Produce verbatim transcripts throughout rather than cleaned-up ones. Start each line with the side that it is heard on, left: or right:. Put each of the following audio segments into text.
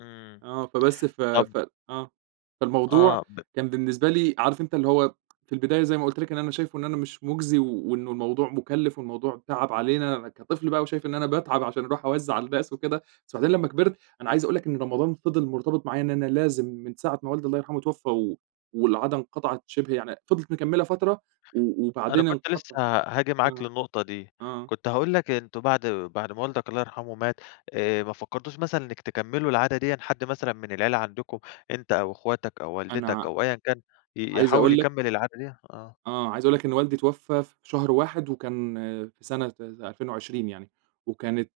left: إمم.
right: آه، فبس ف
left: طَب
right: ف آه، فالموضوع
left: آه، ب
right: كان بالنسبة لي، عارف أنت اللي هو في البداية زي ما قُلت لك إن أنا شايفه إن أنا مش مُجزي وإنّه الموضوع مُكلِّف والموضوع تعَب علينا، كطفل بقى وشايف إن أنا باتعَب عشان أرُوح أوزّع على الناس وكده، بس وبعدين لمّا كبِرت، أنا عايز أقول لك إن رمضان فضِل مرتبِط معايا إن أنا لازم من ساعة ما والدي الله يرحمه اتوفّى و والعادة انقطَعت شِبه يعني فضلِت مكمّلة فترة و
left: أنا
right: وبعدين
left: كنت لسه
right: انقطعِ
left: هاجي معاك
right: آه،
left: للنقطة دي،
right: آه.
left: كنت هاقول لك أنتم بَعد بَعد ما والدك الله يرحمه مات، آآ ما فكّرتوش مثلًا إنك تكمّلوا العادة دِيًا، حد مثلًا من العيلة عَندكم أنت أو أخواتك أو والدتك
right: أنا
left: أو أيًا كان ي
right: عايز
left: يحاول
right: أقول لك
left: يكمّل العادة دِيّة؟ آه.
right: آه، عايزة أقول لك إن والدي اتوفّى في شهر واحد وكان في سنة ألفين وعشرين يعني وكانت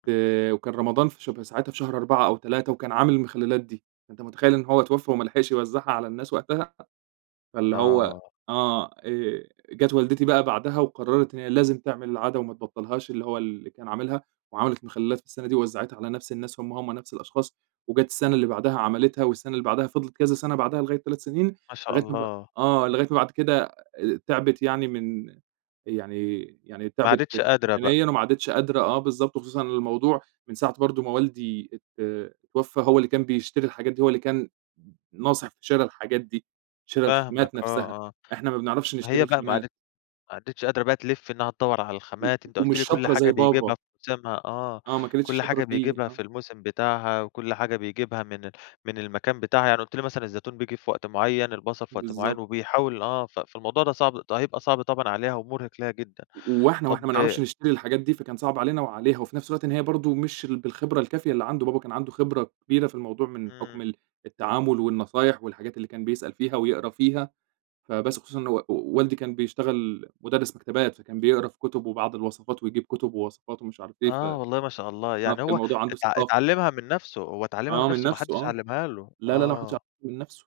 right: وكان رمضان في شب ساعتها في شهر أربعة أو تلاتة وكان عامل المخلّلات دي، أنت متخيل إنه هو اتوفّى وما لحِقش يوزّعها على الناس وقتها؟ فاللي هو
left: آه.
right: آه آآ، جات والدتي بقى بَعدها وقرّرِت هي لازم تعمِل العادة وما تبطّلهاش، اللي هو اللي كان عامِلها وعملِت مخلّلات في السَّنة دي ووزّعِتها على نفْس الناس هُم، هُم نفْس الأشخاص وجات السَّنة اللي بَعدها عملِتها والسَّنة اللي بَعدها فضِلِت كذا سَنَة بَعدها لغاية تلات سنين،
left: ما شاء
right: لغاية ما ب
left: الله!
right: آه، لغاية ما بعد كده آآ تعِبِت يعني من يعني يعني
left: ما
right: تعِبِت
left: عادِتش قادرة بقى.
right: بدنيًا وما عادتش قادرة، آه بالضبط، وخصوصًا الموضوع من ساعة برضه ما والدي ات اتوفّى، هو اللي كان بيشتري الحاجات دي، هو اللي كان ن ناصح في شِرَى الحاجات دي، شِرَى
left: فاهمك،
right: الخامات نفْسها،
left: آه، آه.
right: إحنا ما بنعرَفش نشتري
left: هي بقى ما
right: الخامات.
left: عادِت ما عادِتش قادرة بقى تلِف إنها تدوّر على
right: و
left: الخامات، أنت قُلت
right: ومش
left: لي كلّ
right: شاطرة
left: حاجة
right: زي
left: بيجيبها
right: بابا.
left: في موسِمها، آه،
right: آه، ما كانتش
left: كلّ
right: شاطرة
left: حاجة
right: فيه،
left: بيجيبها في
right: آه.
left: الموسم بتاعها، وكلّ حاجة بيجيبها من ال من المكان بتاعها، يعني قُلت لي مثلًا الزيتون بييجي في وقت معيّن، البصل في وقت معيّن
right: بالضبط.
left: وبيحاول آه، ف فالموضوع ده صعب ده هيبقى صعب طبعًا عليها ومرهِق لها جدًا.
right: و وإحنا
left: طَب
right: وإحنا ما نعرَفش نشتري الحاجات دي، فكان صعب علينا وعليها، وفي نفْس الوقت إن هي برضه مش ال بالخِبرة الكافية اللي عَند بابا، كان عَنده خِبرة كبيرة في الموضوع من حُكم
left: امم.
right: ال التعامل والنصايح والحاجات اللي كان بيسأل فيها ويقرا فيها، فبس، خصوصًا إن و والدي كان بيشتغل مُدرِّس مَكتبات، فكان بيقرأ في كُتُب وبعض الوصفات ويجيب كُتُب ووصفات ومش عارف إيه، ف آه،
left: آه، والله ما شاء الله،
right: كان
left: يعني هو
right: الموضوع عَنده
left: ات
right: ثقافة.
left: اتعلّمها من نفْسه، هو اتعلّمها من
right: آه من
left: نفْسه ما
right: نفْسه
left: حدّش
right: آه،
left: علّمها له؟
right: لا، لا، لا، ما حدّش عل
left: آه.
right: من نفْسه.